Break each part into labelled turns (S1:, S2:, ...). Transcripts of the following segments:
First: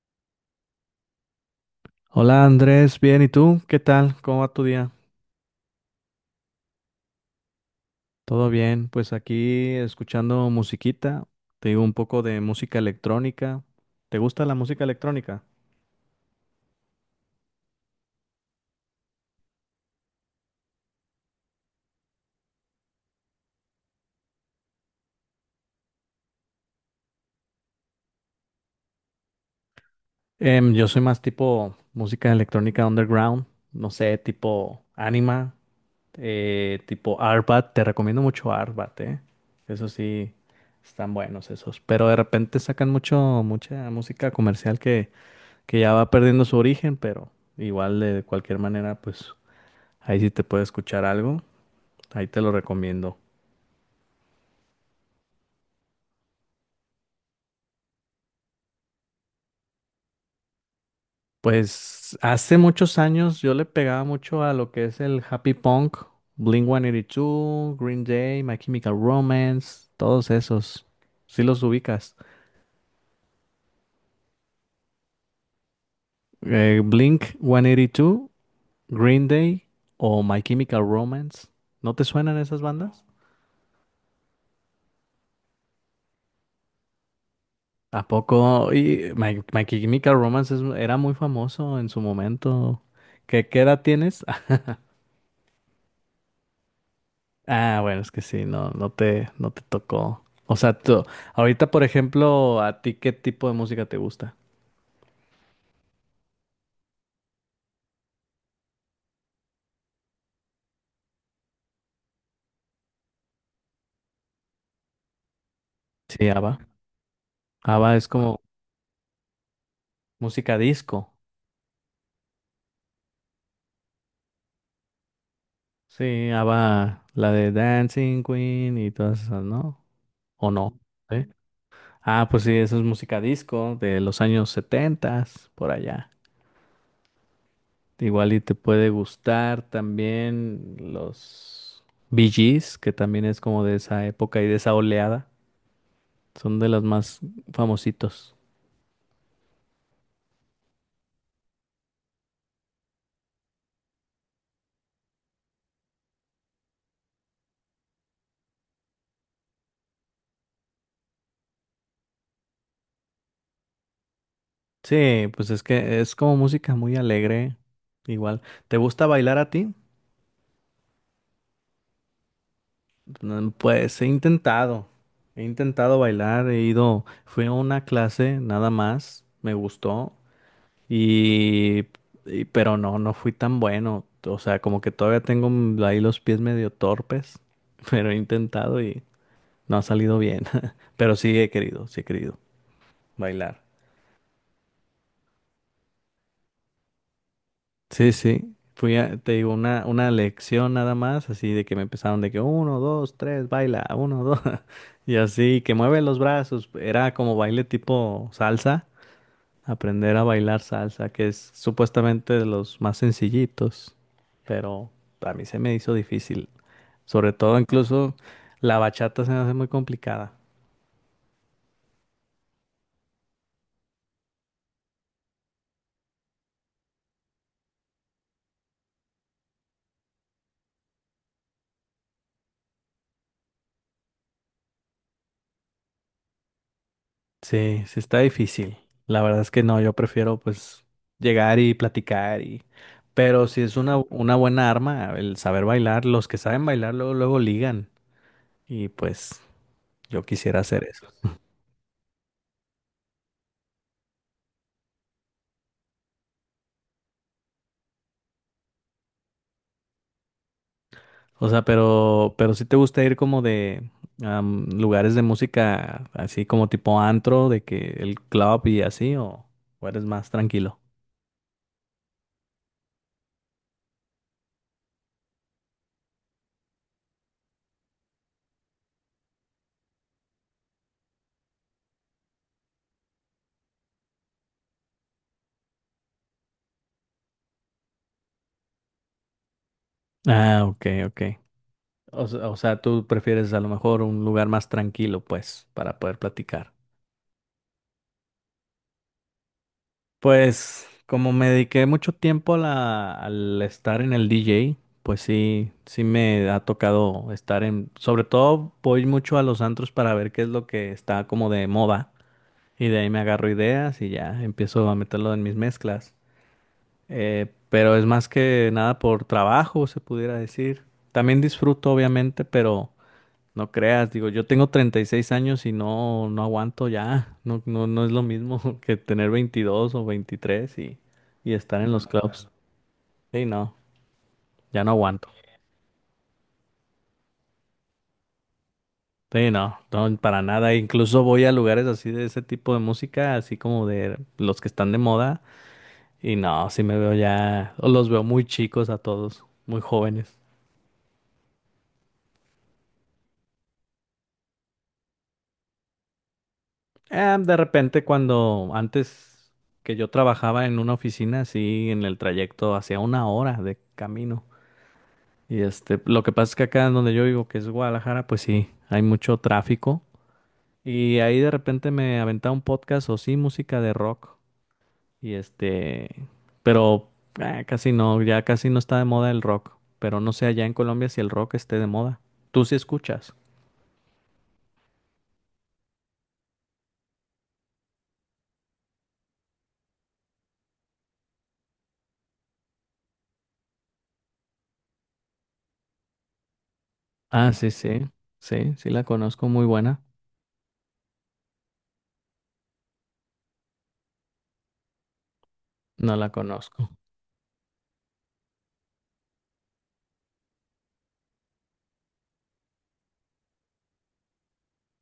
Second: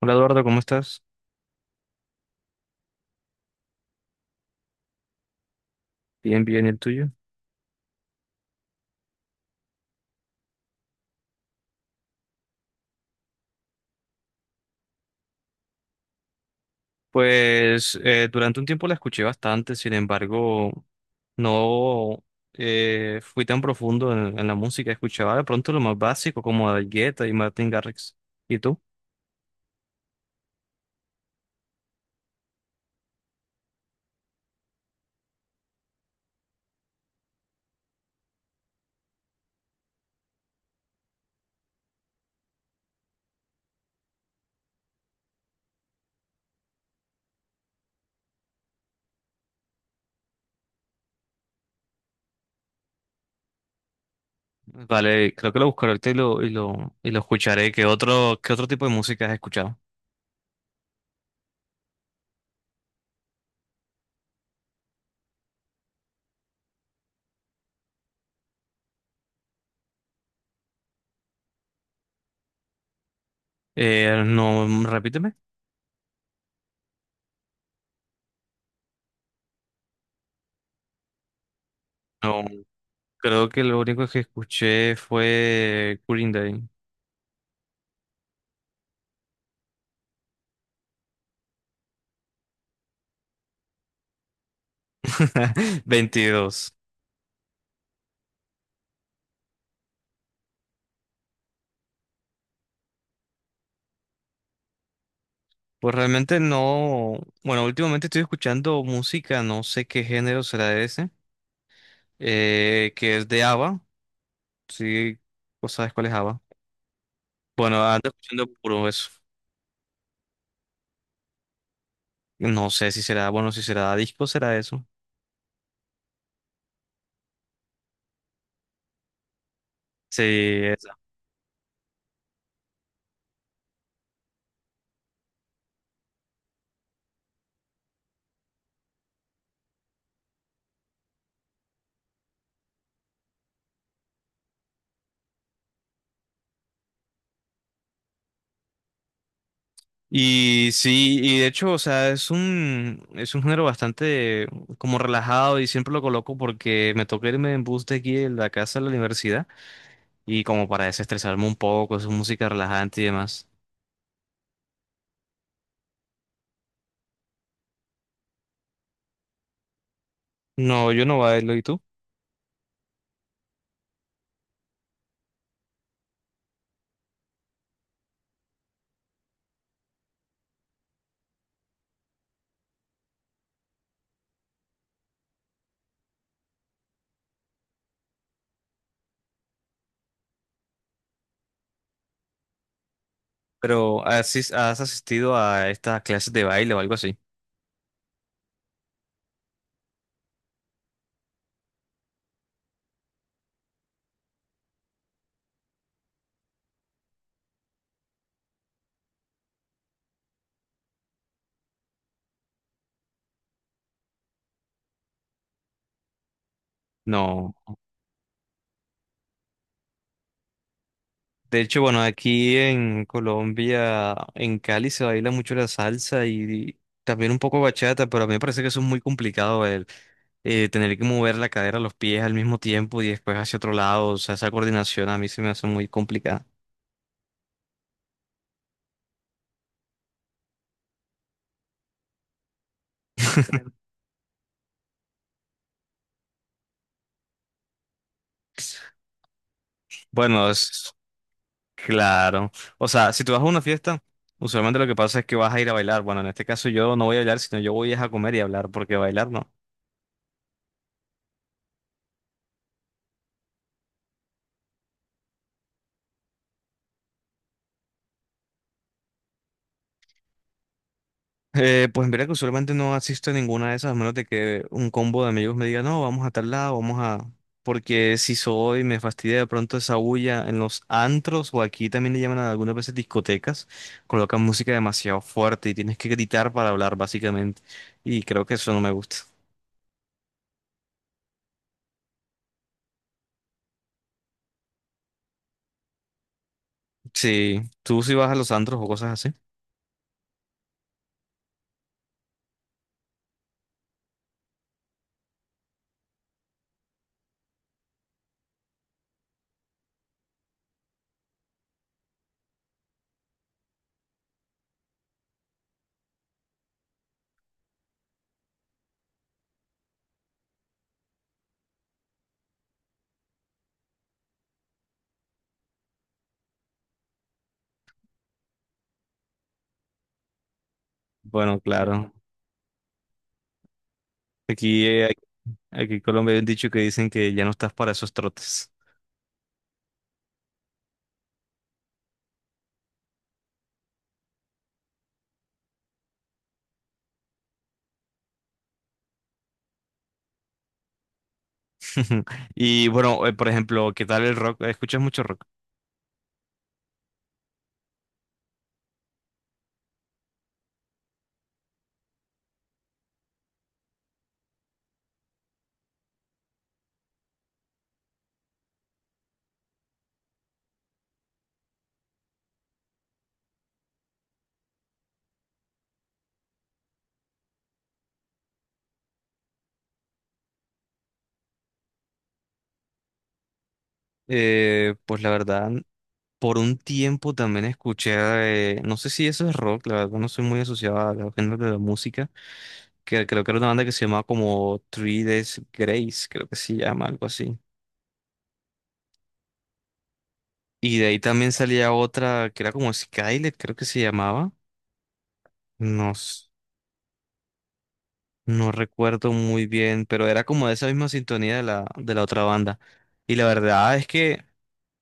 S1: Hola Eduardo, ¿cómo estás?
S2: Hola Andrés, bien, ¿y tú? ¿Qué tal? ¿Cómo va tu día?
S1: Bien, bien, ¿y el tuyo?
S2: Todo bien, pues aquí escuchando musiquita, te digo un poco de música electrónica. ¿Te gusta la música electrónica?
S1: Durante un tiempo la escuché bastante, sin embargo, no fui tan profundo en la música. Escuchaba de pronto lo más básico, como David Guetta y Martin Garrix. ¿Y tú?
S2: Yo soy más tipo música electrónica underground, no sé, tipo Anima, tipo Arbat, te recomiendo mucho Arbat, ¿eh? Eso sí, están buenos esos, pero de repente sacan mucho, mucha música comercial que, ya va perdiendo su origen, pero igual de cualquier manera, pues... Ahí sí te puede escuchar algo, ahí te lo recomiendo.
S1: Vale, creo que lo buscaré ahorita y lo escucharé. ¿Qué otro tipo de música has escuchado?
S2: Pues hace muchos años yo le pegaba mucho a lo que es el happy punk, Blink-182, Green Day, My Chemical Romance, todos esos. Si los ubicas.
S1: No, repíteme.
S2: Blink-182, Green Day o My Chemical Romance. ¿No te suenan
S1: No,
S2: esas bandas?
S1: creo que lo único que escuché fue Green Day.
S2: ¿A poco? Y My Chemical Romance era muy famoso en su momento. ¿Qué edad tienes?
S1: 22.
S2: Ah, bueno, es que sí, no, no te tocó. O sea, tú, ahorita, por ejemplo, ¿a ti qué tipo de música te gusta?
S1: Pues realmente no, bueno, últimamente estoy escuchando música, no sé qué género será ese, que es de ABBA, sí, ¿vos sabes cuál es
S2: Sí,
S1: ABBA?
S2: ABBA.
S1: Bueno,
S2: ABBA es
S1: ando
S2: como
S1: escuchando puro eso,
S2: música disco.
S1: no sé si será, bueno, si será disco, será eso,
S2: Sí, ABBA, la de Dancing Queen y todas esas, ¿no?
S1: sí,
S2: ¿O no?
S1: esa.
S2: ¿Sí? Ah, pues sí, eso es música disco de los años setentas, por allá. Igual y te puede gustar también los Bee Gees, que también es como de esa época y de esa oleada. Son de los más famositos.
S1: Y sí, y de hecho, o sea, es un género bastante como relajado y siempre lo coloco porque me toca irme en bus de aquí de la casa a la universidad y como para desestresarme un poco, es música relajante y demás.
S2: Sí, pues es que es como música muy alegre, igual. ¿Te gusta bailar a ti?
S1: No, yo no bailo, ¿y tú?
S2: Pues he intentado bailar, he ido, fui a una clase nada más, me gustó y, pero no, no fui tan bueno. O sea, como que todavía tengo ahí los pies medio torpes, pero he intentado y no ha salido bien. Pero sí he querido bailar.
S1: Pero ¿has asistido a estas clases de baile o algo así?
S2: Sí, sí. Fui a, una lección nada más, así de que me empezaron de que uno, dos, tres, baila, uno, dos, y así, que mueve los brazos. Era como baile tipo salsa, aprender a bailar salsa, que es supuestamente de los más sencillitos, pero a mí se me hizo difícil. Sobre
S1: No.
S2: todo, incluso la bachata se me hace muy complicada.
S1: De hecho, bueno, aquí en Colombia, en Cali se baila mucho la salsa y también un poco bachata, pero a mí me parece que eso es muy complicado el tener que mover la cadera, los pies al mismo tiempo y después hacia otro lado. O sea, esa coordinación a mí se me hace muy complicada.
S2: Sí, sí está difícil. La verdad es que no, yo prefiero pues llegar y platicar y... Pero si es una buena arma el saber bailar, los que saben bailar luego, luego ligan y pues yo
S1: Bueno,
S2: quisiera hacer
S1: es
S2: eso.
S1: claro. O sea, si tú vas a una fiesta, usualmente lo que pasa es que vas a ir a bailar. Bueno, en este caso yo no voy a bailar, sino yo voy es a comer y a hablar, porque bailar no.
S2: O sea, pero si te gusta ir como de lugares de música así como tipo antro, de que el club y así, o eres más tranquilo.
S1: Pues mira que usualmente no asisto a ninguna de esas, a menos de que un combo de amigos me diga, no, vamos a tal lado, vamos a... Porque si soy, me fastidia de pronto esa bulla en los antros, o aquí también le llaman a algunas veces discotecas, colocan música demasiado fuerte y tienes que gritar para hablar, básicamente. Y creo que eso no me gusta.
S2: Ah, ok, ok. O, o sea, tú prefieres a lo mejor un lugar más tranquilo pues para poder platicar.
S1: Sí, tú si vas a los antros o cosas así.
S2: Pues como me dediqué mucho tiempo a al estar en el DJ, pues sí, sí me ha tocado estar en, sobre todo voy mucho a los antros para ver qué es lo que está como de moda y de ahí me agarro ideas y ya empiezo a meterlo en mis mezclas. Pero es más que nada por trabajo, se pudiera decir. También disfruto, obviamente, pero no creas, digo, yo tengo 36 años y no, no aguanto ya. No, no, no es lo mismo que tener 22 o 23 y
S1: Bueno,
S2: estar en los
S1: claro.
S2: No, clubs. Claro. Sí, no, ya
S1: Aquí,
S2: no
S1: eh,
S2: aguanto.
S1: Aquí en Colombia hay un dicho que dicen que ya no estás para esos trotes.
S2: Sí, no, no, para nada. Incluso voy a lugares así de ese tipo de música, así como de los que están de moda. Y no, sí me veo ya, o los veo muy chicos a todos, muy jóvenes.
S1: Y bueno, por ejemplo, ¿qué tal el rock? ¿Escuchas mucho rock?
S2: De repente cuando antes que yo trabajaba en una oficina, así en el trayecto hacía una hora de camino. Y este, lo que pasa es que acá en donde yo vivo, que es Guadalajara, pues sí, hay mucho tráfico. Y ahí de repente me aventaba un podcast o sí, música de rock. Y este, pero casi no, ya casi no está de moda el rock. Pero no sé allá en Colombia si el rock esté de moda. ¿Tú sí escuchas?
S1: Pues la verdad, por un tiempo también escuché, no sé si eso es rock, la verdad no soy muy asociado a los géneros de la música, que creo que era una banda que se llamaba como Three Days Grace, creo que se llama, algo
S2: Ah,
S1: así.
S2: sí, sí la conozco, muy buena.
S1: Y de ahí también salía otra que era como Skylet, creo que se llamaba, no,
S2: No la conozco.
S1: no recuerdo muy bien, pero era como de esa misma sintonía de la otra banda. Y la verdad es que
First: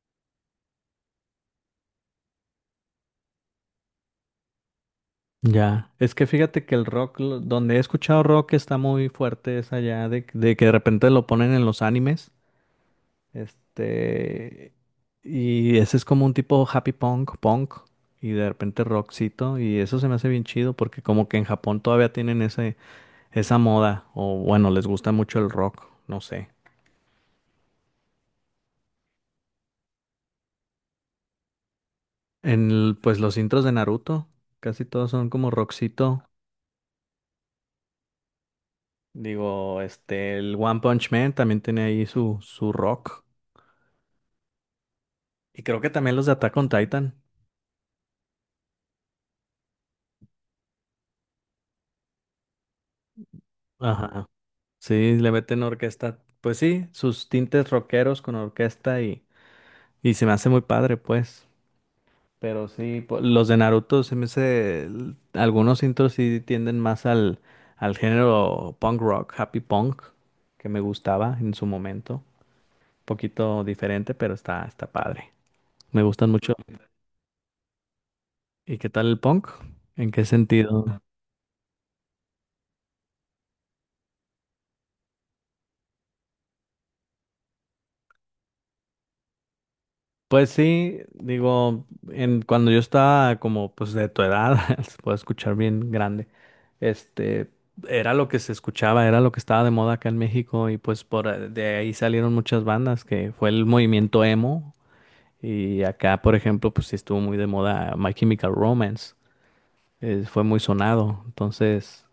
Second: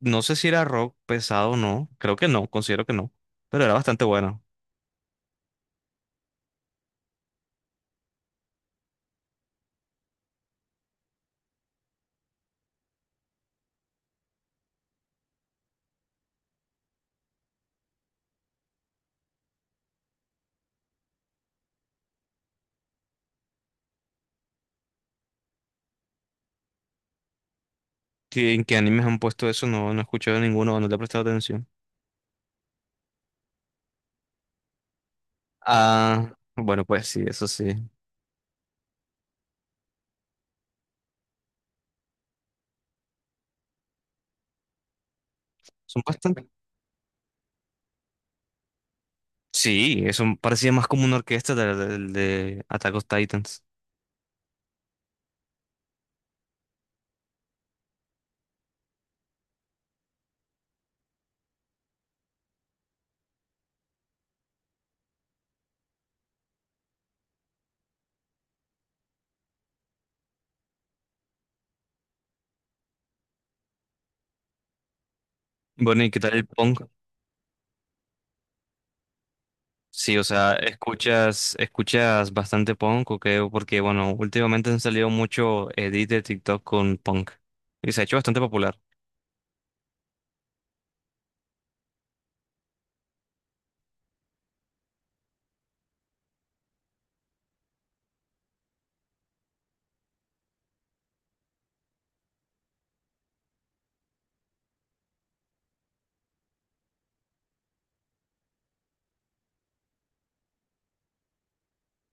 S1: no sé si era rock pesado o no, creo que no, considero que no, pero era bastante bueno.
S2: Ya, es que fíjate que el rock, donde he escuchado rock está muy fuerte, es allá de que de repente lo ponen en los animes. Este, y ese es como un tipo happy punk, punk, y de repente rockcito, y eso se me hace bien chido porque como que en Japón todavía tienen ese, esa moda, o bueno, les gusta mucho el rock, no sé.
S1: que- ¿en qué animes han puesto eso? No, no he escuchado ninguno, no le he prestado atención.
S2: En, pues los intros de Naruto, casi todos son como rockcito.
S1: Ah, bueno, pues sí, eso sí.
S2: Digo, este, el One Punch Man también tiene ahí su, su rock. Y creo que
S1: Son
S2: también los de
S1: bastante.
S2: Attack on Titan.
S1: Sí, eso parecía más como una orquesta de Attack on Titans.
S2: Ajá. Sí, le meten orquesta. Pues sí, sus tintes rockeros con orquesta. Y se me hace muy padre, pues. Pero sí, los de Naruto se me hace. Algunos intros sí tienden más al, al género punk rock, happy punk, que me gustaba en su momento. Poquito diferente, pero está, está padre. Me
S1: Bueno, ¿y qué
S2: gustan
S1: tal el
S2: mucho.
S1: punk?
S2: ¿Y qué tal el punk? ¿En
S1: Sí, o
S2: qué
S1: sea,
S2: sentido?
S1: escuchas bastante punk, ¿o qué? Porque, bueno, últimamente han salido mucho edits de TikTok con punk. Y se ha hecho bastante popular.
S2: Pues sí, digo, en, cuando yo estaba como pues de tu edad, se puede escuchar bien grande, este, era lo que se escuchaba, era lo que estaba de moda acá en México y pues por de ahí salieron muchas bandas, que fue el movimiento emo y acá, por ejemplo, pues sí estuvo muy de moda My Chemical Romance, fue muy sonado, entonces...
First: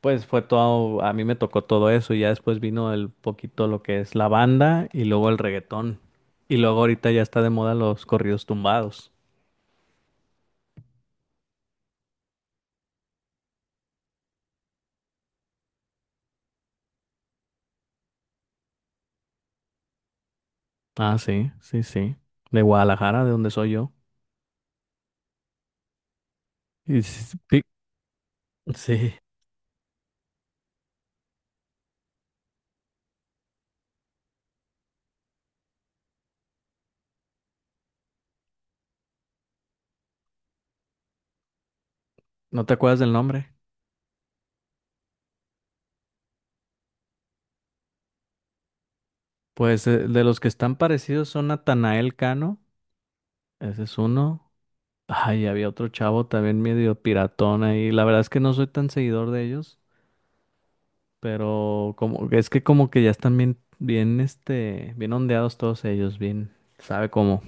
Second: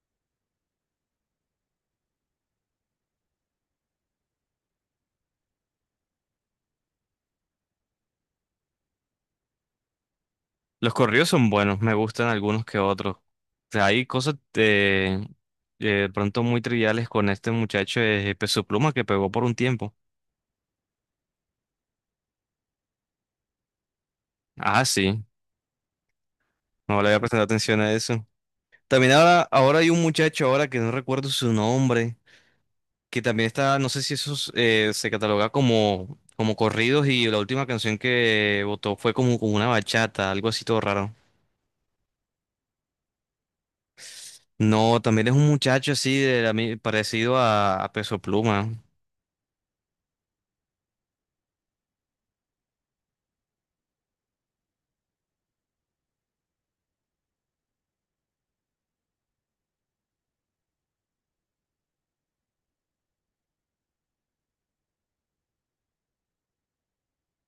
S2: Pues fue todo, a mí me tocó todo eso y ya después vino el poquito lo que es la banda y luego el reggaetón. Y luego ahorita ya está de moda los corridos tumbados.
S1: Los corridos son buenos, me gustan algunos que otros. O sea, hay cosas de pronto muy triviales con este muchacho de Peso Pluma que pegó por un tiempo.
S2: Ah, sí, sí, sí. De Guadalajara, de donde soy yo.
S1: Ah, sí,
S2: Y
S1: no le había prestado atención a eso. También
S2: sí,
S1: ahora hay un muchacho ahora que no recuerdo su nombre, que también está, no sé si eso es, se cataloga como, como corridos y la última canción que votó fue como, como una bachata, algo así todo raro.
S2: ¿no te acuerdas del nombre?
S1: No, también es un muchacho así de la parecido a Peso Pluma.
S2: Pues de los que están parecidos son Natanael Cano, ese es uno. Ay, había otro chavo también medio piratón ahí. La verdad es que no soy tan seguidor de ellos. Pero como, es que como que ya están bien, bien, este, bien ondeados todos ellos, bien, sabe cómo.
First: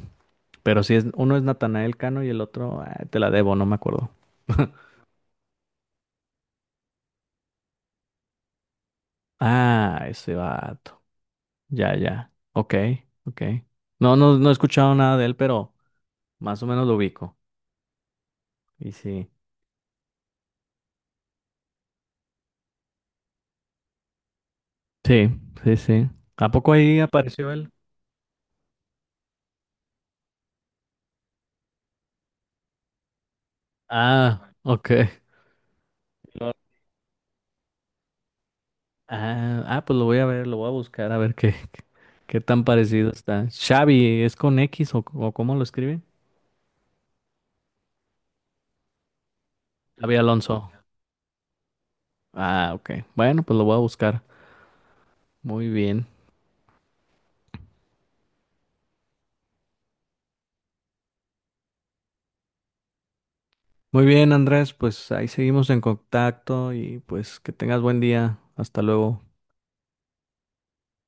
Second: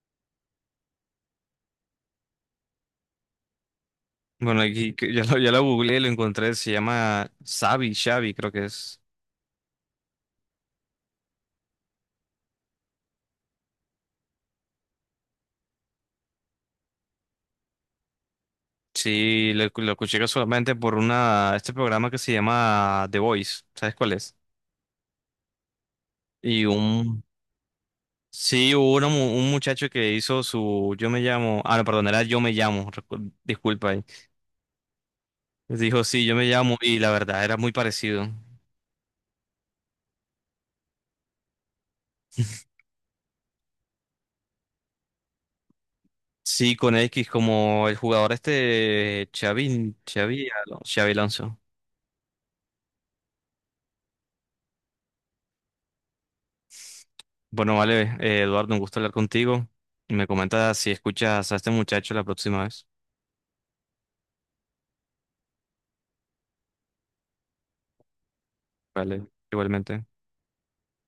S2: Pero si es, uno es Natanael Cano y el otro, ah, te la debo, no me acuerdo.
S1: Bueno, aquí que ya lo googleé, lo encontré, se llama Xavi, Xavi, creo que es.
S2: Ah, ese vato. Ya, ya. Ok, ok. No, no, no he escuchado nada de él, pero más o menos lo ubico. Y sí.
S1: Sí, lo escuché solamente por una, este programa que se llama The Voice, ¿sabes cuál es?
S2: Sí, sí, sí. ¿A
S1: Y
S2: poco ahí
S1: un,
S2: apareció él?
S1: sí, hubo una un muchacho que hizo su, yo me llamo, ah, no, perdón, era yo me llamo, disculpa ahí.
S2: Ah, ok.
S1: Dijo, sí, yo me
S2: Lo-
S1: llamo, y la verdad, era muy parecido.
S2: Ah, ah, pues lo voy a ver, lo voy a buscar a ver qué. ¿Qué tan parecido está? Xavi, ¿es con X o cómo lo escribe?
S1: Sí, con X, como el jugador este, Xavi,
S2: Xavi
S1: Xavi,
S2: Alonso.
S1: Xavi Alonso.
S2: Ah, ok. Bueno, pues lo voy a buscar. Muy bien.
S1: Bueno, vale, Eduardo, un gusto hablar contigo. Me comentas si escuchas a este muchacho la próxima vez.
S2: Muy bien, Andrés, pues ahí seguimos en contacto y pues que tengas buen día. Hasta luego.
S1: Vale, igualmente.